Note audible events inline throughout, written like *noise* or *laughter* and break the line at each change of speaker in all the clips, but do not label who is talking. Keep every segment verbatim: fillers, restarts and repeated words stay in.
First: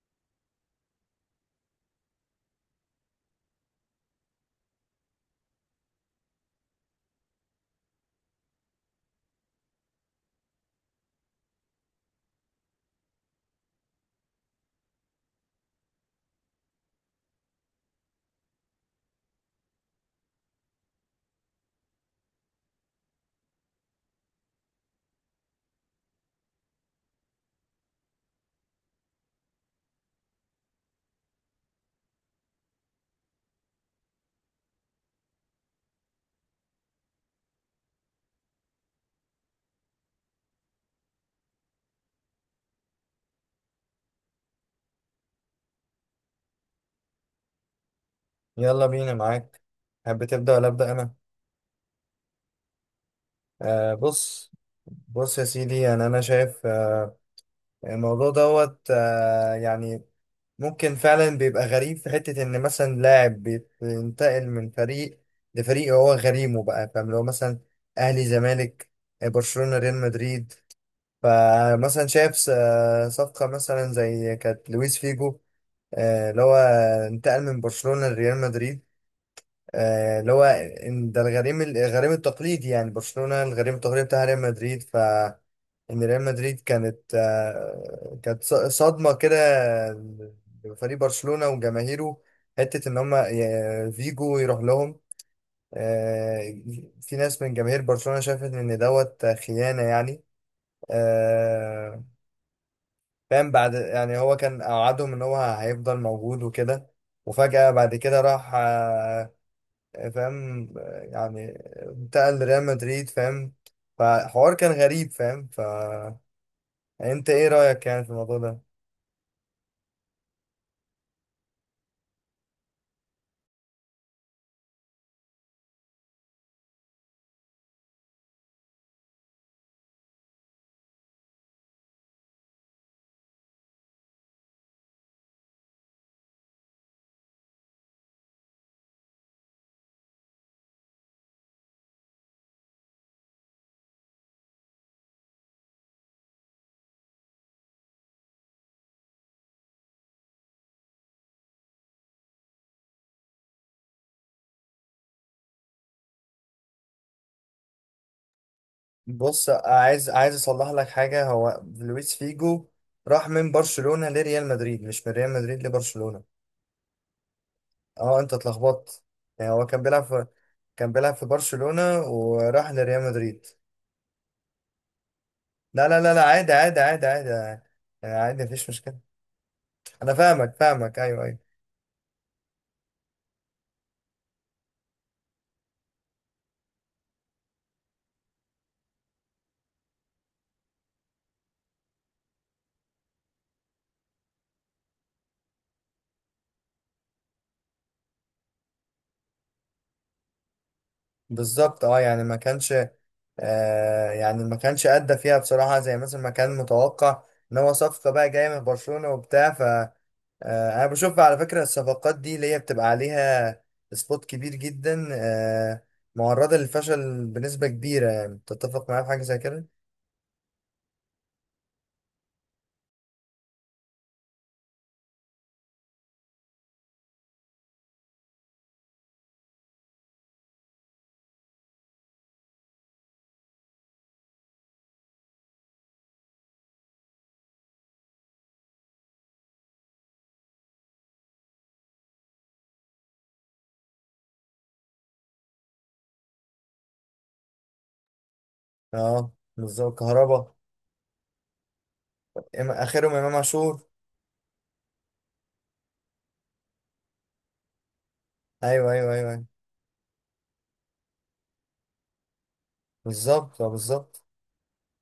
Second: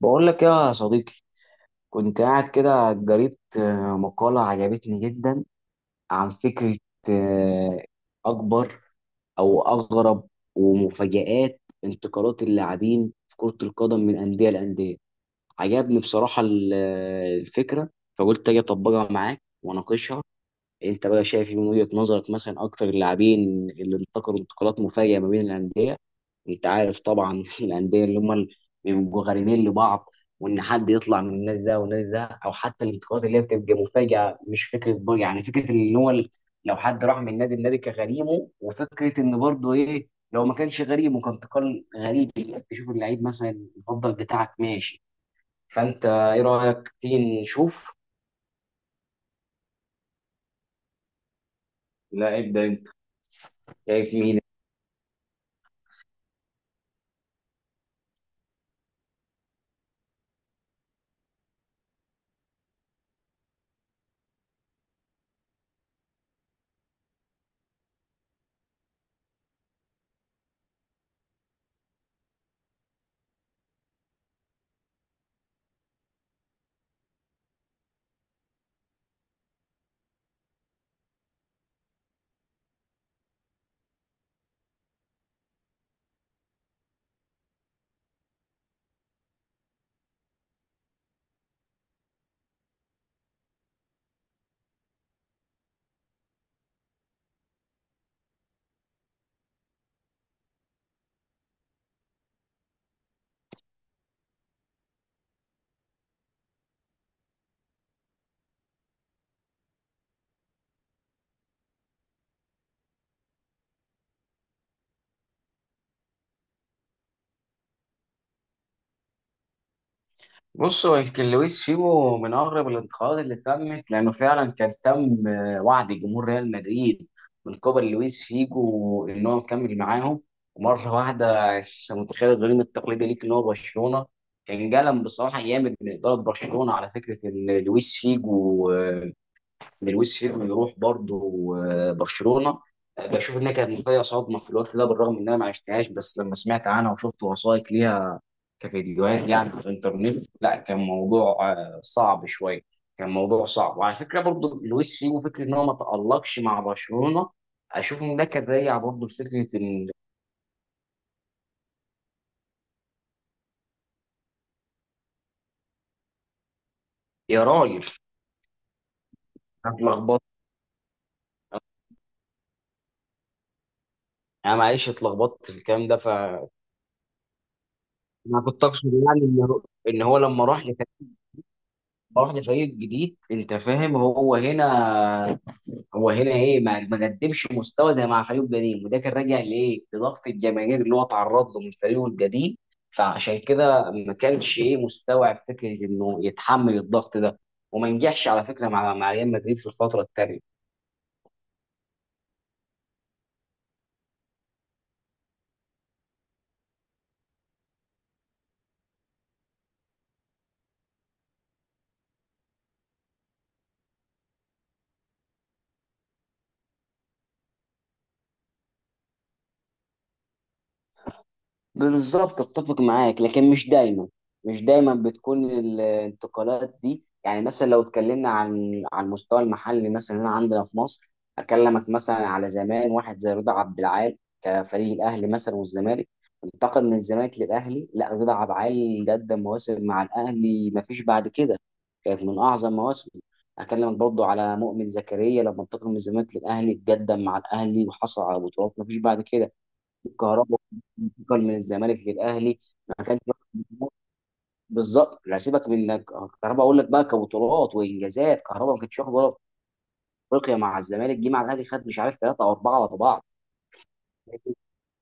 بقول لك يا صديقي. كنت قاعد كده قريت آه، مقالة عجبتني جدا عن فكرة آه، أكبر أو أغرب ومفاجآت انتقالات اللاعبين في كرة القدم من أندية لأندية. عجبني بصراحة ال- آه، الفكرة، فقلت أجي أطبقها معاك وأناقشها. انت بقى شايف من وجهة نظرك مثلا اكتر اللاعبين اللي انتقلوا انتقالات مفاجئة ما بين الأندية؟ انت عارف طبعا *laughs* الأندية اللي هم اللي بيبقوا غريمين لبعض، وان حد يطلع من النادي ده والنادي ده، او حتى الانتقالات اللي هي بتبقى مفاجئة، مش فكرة بر- يعني فكرة ان هو ال- لو حد راح من نادي النادي كغريمه، وفكرة ان برضه ايه لو ما كانش غريم وكان انتقال غريب، تشوف اللعيب مثلا المفضل بتاعك ماشي. فانت ايه رأيك تيجي نشوف؟
يلا بينا معاك. حابب تبدأ ولا أبدأ أنا؟
لا ابدأ انت.
آه،
شايف مين؟
بص. بص يا سيدي، يعني أنا شايف آه، الموضوع دوت آه يعني ممكن فعلا بيبقى غريب في حتة إن مثلا لاعب بينتقل من فريق لفريق هو غريمه، بقى فاهم؟ لو مثلا أهلي زمالك، آه، برشلونة ريال مدريد. فمثلا شايف س- آه، صفقة مثلا زي كانت لويس فيجو، آه، اللي هو انتقل من برشلونة لريال مدريد. آه، اللي هو إن ده الغريم، الغريم التقليدي يعني، برشلونة الغريم التقليدي بتاع ريال مدريد. ف ان ريال مدريد كانت آه، كانت ص- صدمة كده لفريق برشلونة وجماهيره، حتة ان هم فيجو يروح لهم. آه، في ناس من جماهير برشلونة شافت ان دوت خيانة يعني. آه، فاهم؟ بعد يعني هو كان اوعدهم ان هو هيفضل موجود وكده، وفجأة بعد كده راح. آه، فاهم؟ يعني انتقل لريال مدريد، فاهم؟ فحوار كان غريب، فاهم؟ فانت ايه رأيك يعني في الموضوع ده؟
بص، هو يمكن لويس فيجو من اغرب الانتقادات اللي تمت، لانه فعلا كان تم آه، وعد جمهور ريال مدريد من قبل لويس فيجو ان هو مكمل معاهم، ومره واحده انت متخيل الغريم التقليدي ليك ان هو برشلونه. كان جلم بصراحه جامد من اداره برشلونه على فكره ان لويس فيجو آه، ان لويس فيجو يروح برضه آه، برشلونه. آه، بشوف انها كانت فيها صدمه في الوقت ده، بالرغم ان انا ما عشتهاش، بس لما سمعت عنها وشفت وثائق ليها كفيديوهات يعني على الانترنت، لا كان موضوع آه، صعب شويه. كان موضوع صعب. وعلى فكره برضو لويس فيجو فكره ان هو ما تالقش مع برشلونه، اشوف ان ده كان راجع برضو لفكره
بص،
ان
عايز عايز اصلح لك حاجة. هو لويس فيجو راح من برشلونة لريال مدريد، مش من ريال مدريد لبرشلونة.
يا راجل،
اه، انت اتلخبطت يعني. هو
أنا
كان بيلعب
اتلخبطت.
في كان بيلعب في برشلونة وراح لريال مدريد.
انا معلش اتلخبطت في الكلام
لا
ده،
لا
ف
لا لا
انا
عادي، عادي عادي عادي يعني، عادي،
كنت
مفيش
اقصد
مشكلة.
يعني ان هو ان
انا
هو لما
فاهمك
راح
فاهمك
لف-
ايوه ايوه.
راح لفريق جديد، انت فاهم، هو هنا، هو هنا ايه، ما ما قدمش مستوى زي مع فريقه القديم، وده كان راجع لايه؟ لضغط الجماهير اللي هو اتعرض له من فريقه القديم. فعشان كده ما كانش ايه مستوعب فكره انه يتحمل الضغط ده، وما نجحش على فكره مع مع ريال مدريد في الفتره الثانيه.
بالظبط اه، يعني ما كانش، آه يعني ما كانش ادى فيها بصراحه زي مثلا ما كان متوقع، ان هو صفقه بقى جايه من برشلونه وبتاع. ف آه انا بشوف على فكره، الصفقات دي اللي هي بتبقى عليها سبوت كبير جدا، آه، معرضه للفشل بنسبه كبيره. يعني تتفق معايا في حاجه زي كده؟
بالظبط اتفق معاك، لكن مش دايما، مش دايما بتكون الانتقالات دي يعني. مثلا لو اتكلمنا عن على المستوى المحلي مثلا هنا عندنا في مصر، اكلمك مثلا على زمان واحد زي رضا عبد العال كفريق الاهلي مثلا والزمالك. انتقل من الزمالك للاهلي، لا رضا عبد العال قدم مواسم مع الاهلي ما فيش بعد كده، كانت من اعظم مواسمه. اكلمك برضو على مؤمن زكريا لما انتقل من الزمالك للاهلي، قدم مع الاهلي وحصل على بطولات ما فيش بعد
اه،
كده.
بالظبط. كهربا،
الكهرباء انتقل من الزمالك
إم-
للاهلي، ما
اخرهم
كانش
امام عاشور.
بالظبط. لا سيبك من انك، كهرباء اقول لك بقى، كبطولات وانجازات كهرباء ما
ايوه
كانش واخد
ايوه ايوه،
ولا
أيوة.
افريقيا مع الزمالك، جه مع الاهلي خد مش عارف ثلاثه او اربعه ورا بعض.
بالظبط، اه، بالظبط.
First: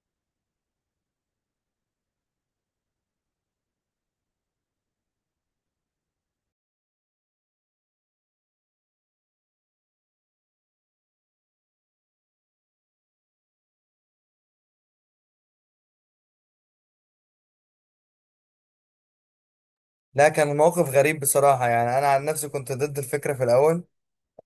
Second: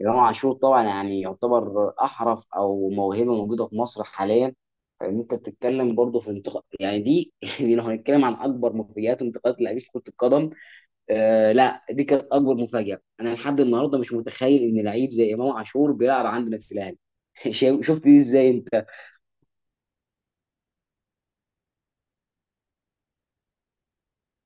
امام عاشور طبعا يعني يعتبر احرف او موهبه موجوده في مصر حاليا، فان انت بتتكلم برضه في انتقال يعني دي *laughs* لو هنتكلم عن اكبر مفاجآت انتقالات لاعبين في كره القدم، آه لا دي كانت اكبر مفاجاه. انا لحد النهارده مش متخيل ان لعيب زي امام عاشور بيلعب عندنا في الاهلي. *laughs* شا- شفت دي ازاي انت؟
لا، كان الموقف غريب بصراحه، يعني انا عن نفسي كنت ضد الفكره في الاول.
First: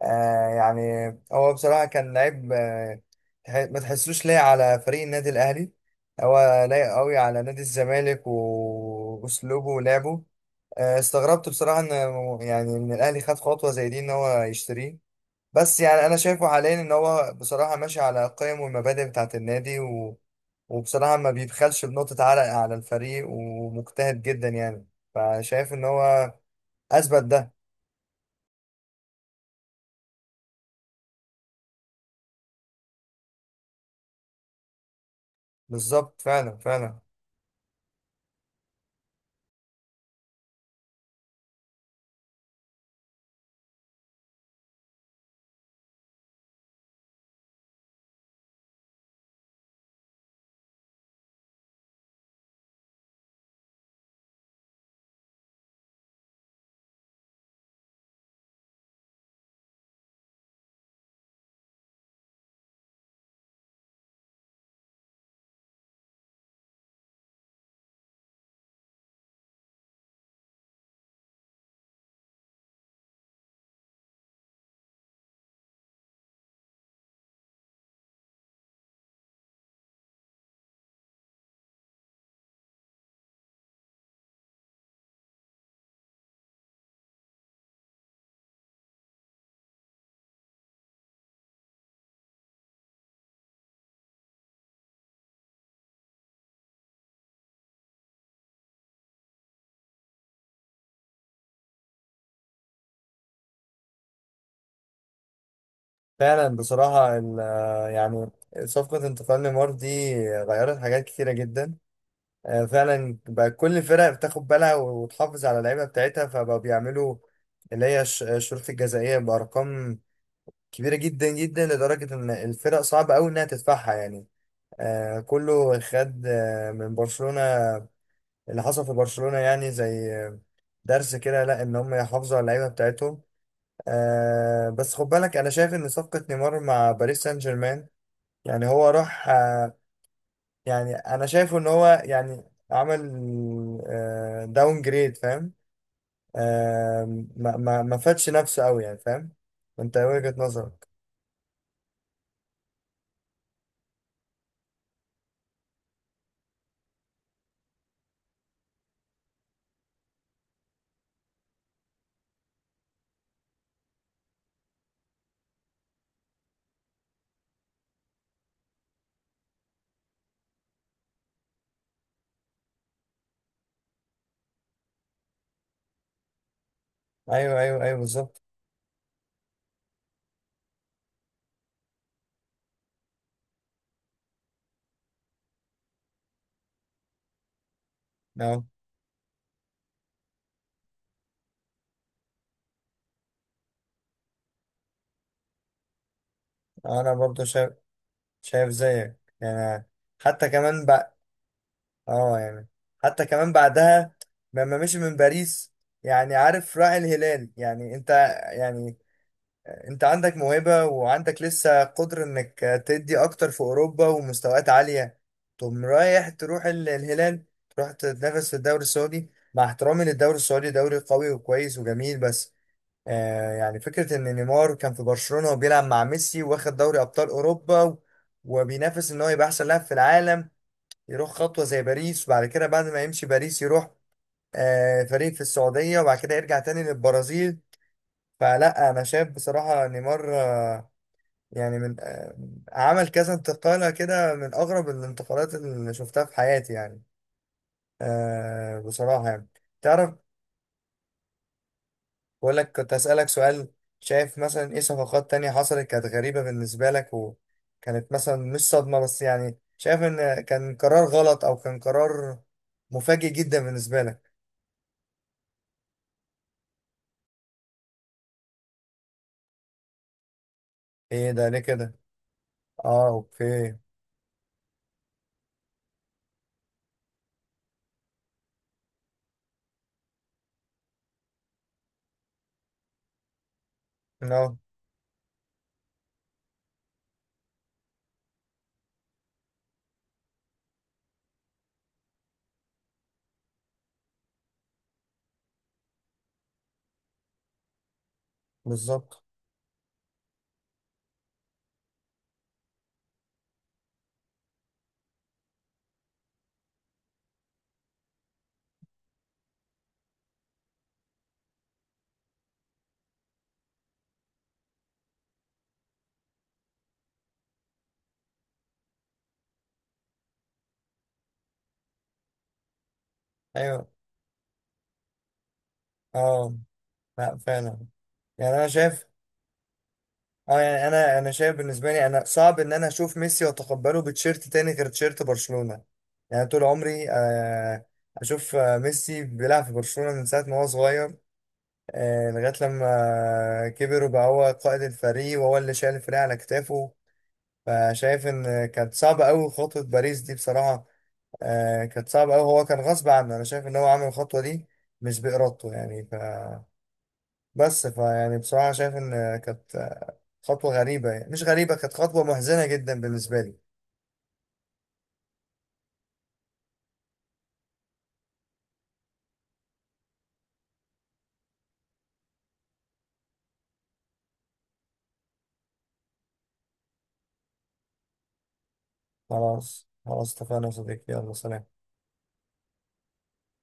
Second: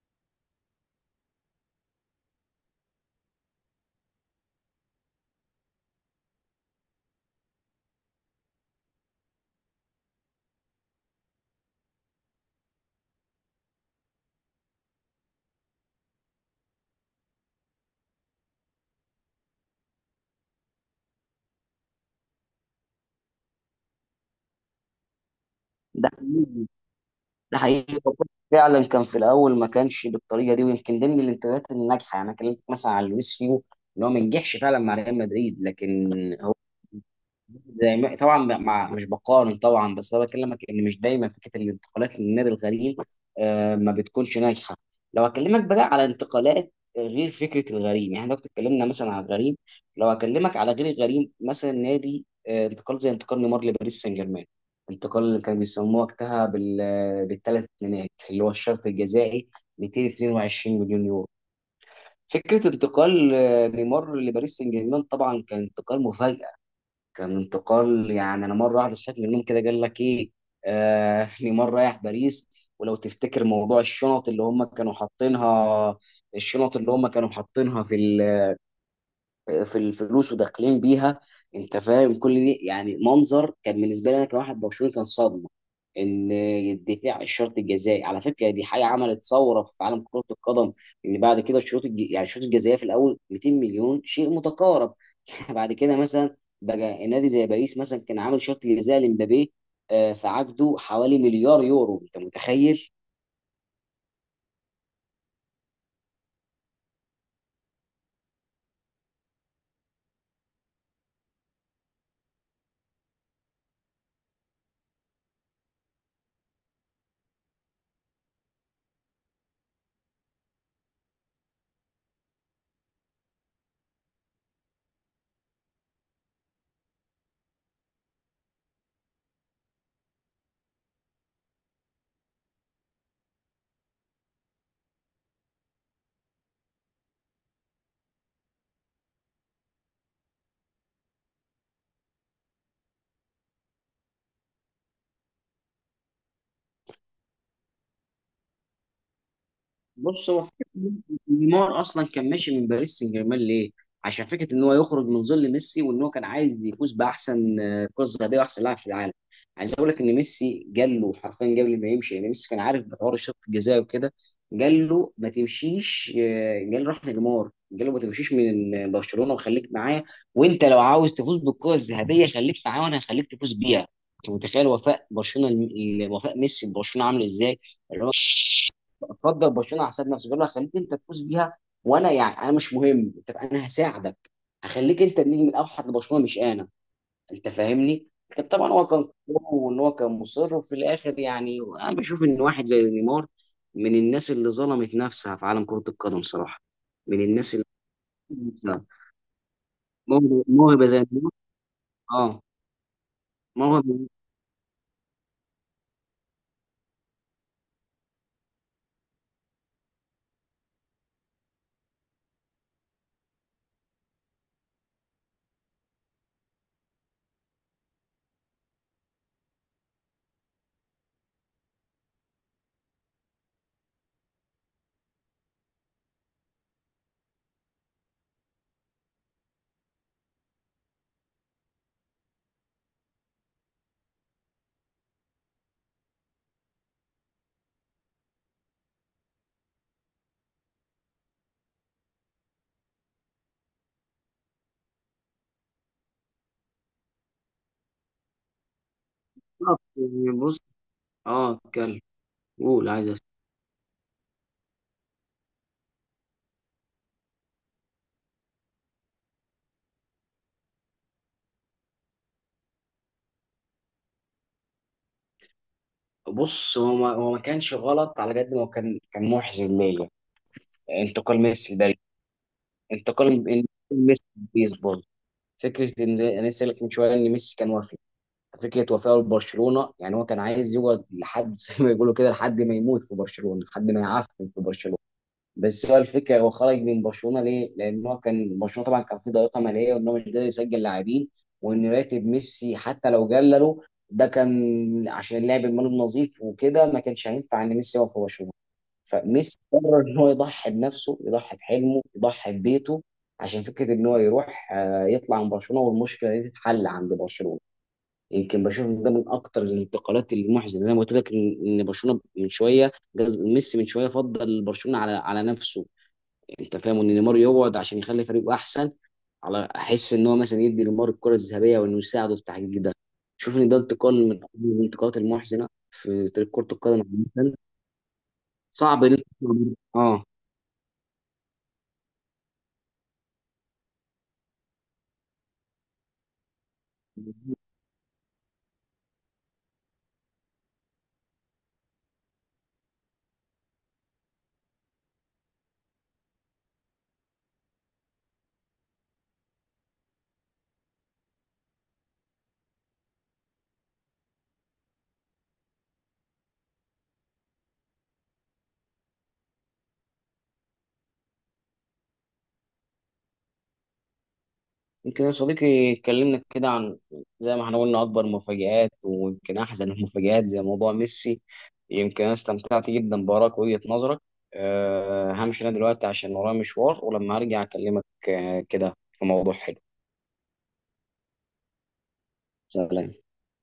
آه يعني هو بصراحة كان لعيب، آه تح- ما تحسوش لايق على فريق النادي الأهلي. هو لايق قوي على نادي الزمالك وأسلوبه ولعبه. آه، استغربت بصراحة إن، يعني إن الأهلي خد خطوة زي دي، إن هو يشتريه. بس يعني أنا شايفه حاليا إن هو بصراحة ماشي على القيم والمبادئ بتاعة النادي، و... وبصراحة ما بيبخلش بنقطة عرق على الفريق، ومجتهد جدا يعني. فشايف إن
ده
هو
حقيقي،
أثبت ده.
ده حقيقي. فعلا كان في الاول ما كانش بالطريقه دي، ويمكن ضمن الانتقادات الناجحه يعني. انا كلمتك مثلا عن لويس فيجو ان هو ما نجحش فعلا مع ريال مدريد، لكن
بالظبط، فعلا فعلا.
زي ما طبعا ب- مع مش بقارن طبعا، بس انا بكلمك ان مش دايما فكره الانتقالات للنادي الغريم آه، ما بتكونش ناجحه. لو اكلمك بقى على انتقالات آه، غير فكره الغريم، يعني احنا دلوقتي اتكلمنا مثلا على الغريم، لو اكلمك على غير الغريم، مثلا نادي آه، انتقال زي انتقال نيمار لباريس سان جيرمان. انتقال اللي كانوا بيسموه وقتها بال، بالثلاث اتنينات اللي هو الشرط الجزائي، مئتين واثنين وعشرين مليون يورو. فكره انتقال آه، نيمار لباريس سان جيرمان طبعا كان انتقال مفاجئ. كان انتقال يعني انا مره واحده صحيت من النوم كده، قال لك ايه؟ آه *laughs* نيمار رايح باريس. ولو تفتكر موضوع الشنط اللي هم كانوا حاطينها، الشنط اللي هم كانوا حاطينها في ال- في الفلوس وداخلين بيها، انت فاهم. كل دي يعني منظر كان بالنسبه لي انا كواحد برشلوني كان صدمه. ان الدفاع الشرط الجزائي على فكره دي حاجه عملت ثوره في عالم كره القدم، ان بعد كده الشروط الج... يعني الشروط الجزائيه في الاول مئتين مليون شيء متقارب. *laughs* بعد كده مثلا بقى النادي زي باريس مثلا كان عامل شرط جزائي لمبابي آه، في عقده حوالي مليار يورو، انت متخيل؟
فعلا بصراحة ال- يعني صفقة انتقال نيمار دي غيرت حاجات كتيرة جدا. آه، فعلا بقى كل الفرق بتاخد بالها وتحافظ على اللعيبة بتاعتها، فبقوا بيعملوا اللي هي الش- الشروط الجزائية بأرقام كبيرة جدا جدا، لدرجة إن الفرق صعب أوي إنها تدفعها يعني. آه، كله خد آه، من برشلونة، اللي حصل في برشلونة يعني زي آه، درس كده لا، إن هم يحافظوا على اللعيبة بتاعتهم. آه، بس خد بالك، أنا شايف إن صفقة نيمار مع باريس سان جيرمان، يعني هو راح آه، يعني انا شايفه ان هو يعني عمل داون جريد، فاهم؟ آه، ما ما ما فادش نفسه قوي يعني، فاهم؟ انت إيه وجهة
بص، هو فكرة
نظرك؟
نيمار اصلا كان ماشي من باريس سان جيرمان ليه؟ عشان فكره ان هو يخرج من ظل ميسي، وان هو كان عايز يفوز باحسن آه، كره ذهبيه واحسن لاعب في العالم. عايز اقول لك ان ميسي قال له حرفيا قبل ما يمشي، يعني ميسي كان عارف بحوار الشوط الجزائي وكده، قال له ما تمشيش آه، قال له راح نيمار، قال له ما تمشيش من برشلونه وخليك معايا، وانت لو عاوز تفوز بالكره الذهبيه خليك معايا وانا هخليك تفوز بيها. انت متخيل وفاء برشلونه، وفاء ميسي ببرشلونه عامل
ايوه
ازاي؟
ايوه ايوه،
اللي هو
بالظبط.
فضل برشلونه على حساب نفسه، قال له هخليك انت تفوز بيها، وانا يعني انا مش مهم، انت انا هساعدك، هخليك انت النجم الاوحد لبرشلونه مش انا. انت فاهمني، كان
أهو.
طبعا هو كان قوي، وان هو كان مصر. وفي الاخر يعني انا بشوف ان واحد زي نيمار من الناس اللي ظلمت نفسها في عالم كره القدم صراحه.
انا
من
برضو
الناس اللي
شايف، شايف زيك يعني.
موهبه،
حتى كمان
موهبة زي
بقى،
نيمار،
اه
اه
يعني حتى كمان
موهبه.
بعدها لما مشي من باريس، يعني عارف راعي الهلال، يعني انت، يعني انت عندك موهبة وعندك لسه قدرة انك تدي اكتر في اوروبا ومستويات عالية، تقوم رايح تروح ال- الهلال، تروح تتنافس في الدوري السعودي، مع احترامي للدوري السعودي دوري قوي وكويس وجميل، بس آه يعني فكرة ان نيمار كان في برشلونة وبيلعب مع ميسي، واخد دوري ابطال اوروبا، و- وبينافس ان هو يبقى احسن لاعب في العالم، يروح خطوة زي باريس، وبعد كده بعد ما يمشي باريس يروح آه فريق في السعودية، وبعد كده يرجع تاني للبرازيل. فلا، انا شايف بصراحة نيمار آه، يعني من آه، عمل كذا انتقالة كده، من أغرب الانتقالات اللي شفتها في حياتي يعني. آه بصراحة يعني، تعرف،
بص، اه اتكلم.
بقول لك، كنت
قول، عايز
أسألك
أسمع.
سؤال. شايف مثلا إيه صفقات تانية حصلت كانت غريبة بالنسبة لك، وكانت مثلا مش صدمة بس يعني شايف إن كان قرار غلط، أو كان قرار مفاجئ جدا بالنسبة لك؟
بص، هو ما هو ما كانش غلط على قد ما هو كان كان محزن ليا،
إيه
انتقال
ده ليه
ميسي
كده؟
لباريس.
آه
انتقال
أوكي.
ميسي لباريس برضه، فكره ان زي انا لسه قايل لك من شويه ان ميسي كان وافي. فكره وفاه لبرشلونه، يعني هو كان عايز يقعد لحد *laughs* زي ما بيقولوا كده لحد ما يموت في برشلونه، لحد ما يعفن
آه
في برشلونه. بس هو الفكره، هو خرج من برشلونه ليه؟ لان هو كان برشلونه طبعا كان في ضغيطه ماليه، وان هو مش قادر يسجل لاعبين، وان راتب ميسي حتى لو قلله ده كان عشان اللعب المالي النظيف وكده، ما كانش هينفع ان ميسي يقف في برشلونه.
بالظبط.
فميسي قرر ان هو يضحي بنفسه، يضحي بحلمه، يضحي ببيته، عشان فكره ان هو يروح آه، يطلع من برشلونه والمشكله دي تتحل عند برشلونه. يمكن بشوف إن ده من اكتر الانتقالات المحزنه، زي ما قلت لك ان إن برشلونه من شويه جاز- ميسي من شويه فضل برشلونه على على نفسه، يعني انت فاهم. ان نيمار يقعد عشان يخلي فريقه احسن، على احس ان هو مثلا يدي نيمار الكره الذهبيه وانه يساعده في تحقيق ده. شوف ان ده
أيوه.
انتقال من الانتقالات المحزنه في تاريخ
آه.
كره القدم
لا
عامه.
فعلا، يعني أنا شايف،
صعب ان أنت- اه
اه يعني انا انا شايف بالنسبه لي، انا صعب ان انا اشوف ميسي واتقبله بتشيرت تاني غير تشيرت برشلونه. يعني طول عمري آه، اشوف آه، ميسي بيلعب في برشلونه من ساعه ما هو صغير، آه، لغايه لما آه، كبر وبقى هو قائد الفريق وهو اللي شايل الفريق على كتافه. فشايف ان كانت صعبه قوي خطوه باريس دي بصراحه. آه، كانت صعبه قوي، هو كان غصب عنه، انا شايف ان هو عمل الخطوه دي مش بإرادته يعني. بس فيعني بصراحة شايف إن كانت خطوة غريبة، يعني مش غريبة، كانت خطوة محزنة جدا بالنسبة لي.
يمكن يا صديقي اتكلمنا كده عن، زي ما احنا قلنا، اكبر مفاجآت ويمكن احزن المفاجآت زي موضوع ميسي. يمكن انا استمتعت جدا بارائك وجهة نظرك. أه همشي انا دلوقتي عشان ورايا مشوار، ولما ارجع اكلمك آه، كده في موضوع حلو.
خلاص خلاص، اتفقنا يا صديقي، يلا سلام.
سلام.